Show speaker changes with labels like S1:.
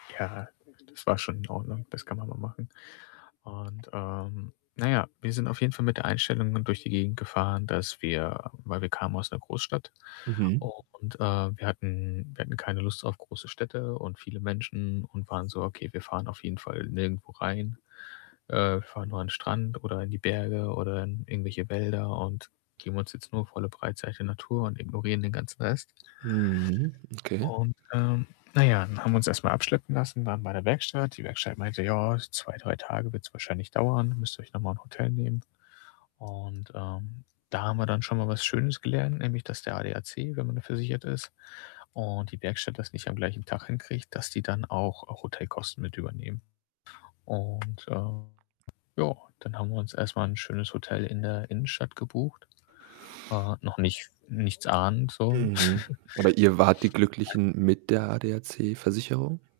S1: Ja, das war schon in Ordnung, das kann man mal machen und, ähm na ja, wir sind auf jeden Fall mit der Einstellung dann durch die Gegend gefahren, dass wir weil wir kamen aus 'ner Großstadt
S2: Mhm.
S1: und, äh, wir hatten wir hatten keine Lust auf große Städte und viele Menschen und waren so: „Okay, wir fahren auf jeden Fall nirgendwo rein, äh, fahren nur an 'n Strand oder in die Berge oder in irgendwelche Wälder und geben uns jetzt nur volle Breitseite Natur und ignorieren den ganzen Rest.“
S2: Mhm. Okay.
S1: Und, ähm na ja, dann haben wir uns erst mal abschleppen lassen, waren bei der Werkstatt. Die Werkstatt meinte: „Ja, 2, 3 Tage wird's wahrscheinlich dauern, müsst ihr euch noch mal Hotel nehmen.“ Und, ähm, da haben wir dann schon mal was Schönes gelernt, nämlich dass der ADAC, wenn man versichert ist und die Werkstatt das nicht am gleichen Tag hinkriegt, dass die dann auch auch Hotelkosten mit übernehmen. Und, ähm, ja, dann haben wir uns erst mal 'n schönes Hotel in der Innenstadt gebucht. Äh, noch nicht nichts ahnend so.
S2: Mhm. Aber ihr wart die
S1: [unintelligible]
S2: Glücklichen mit der ADAC-Versicherung?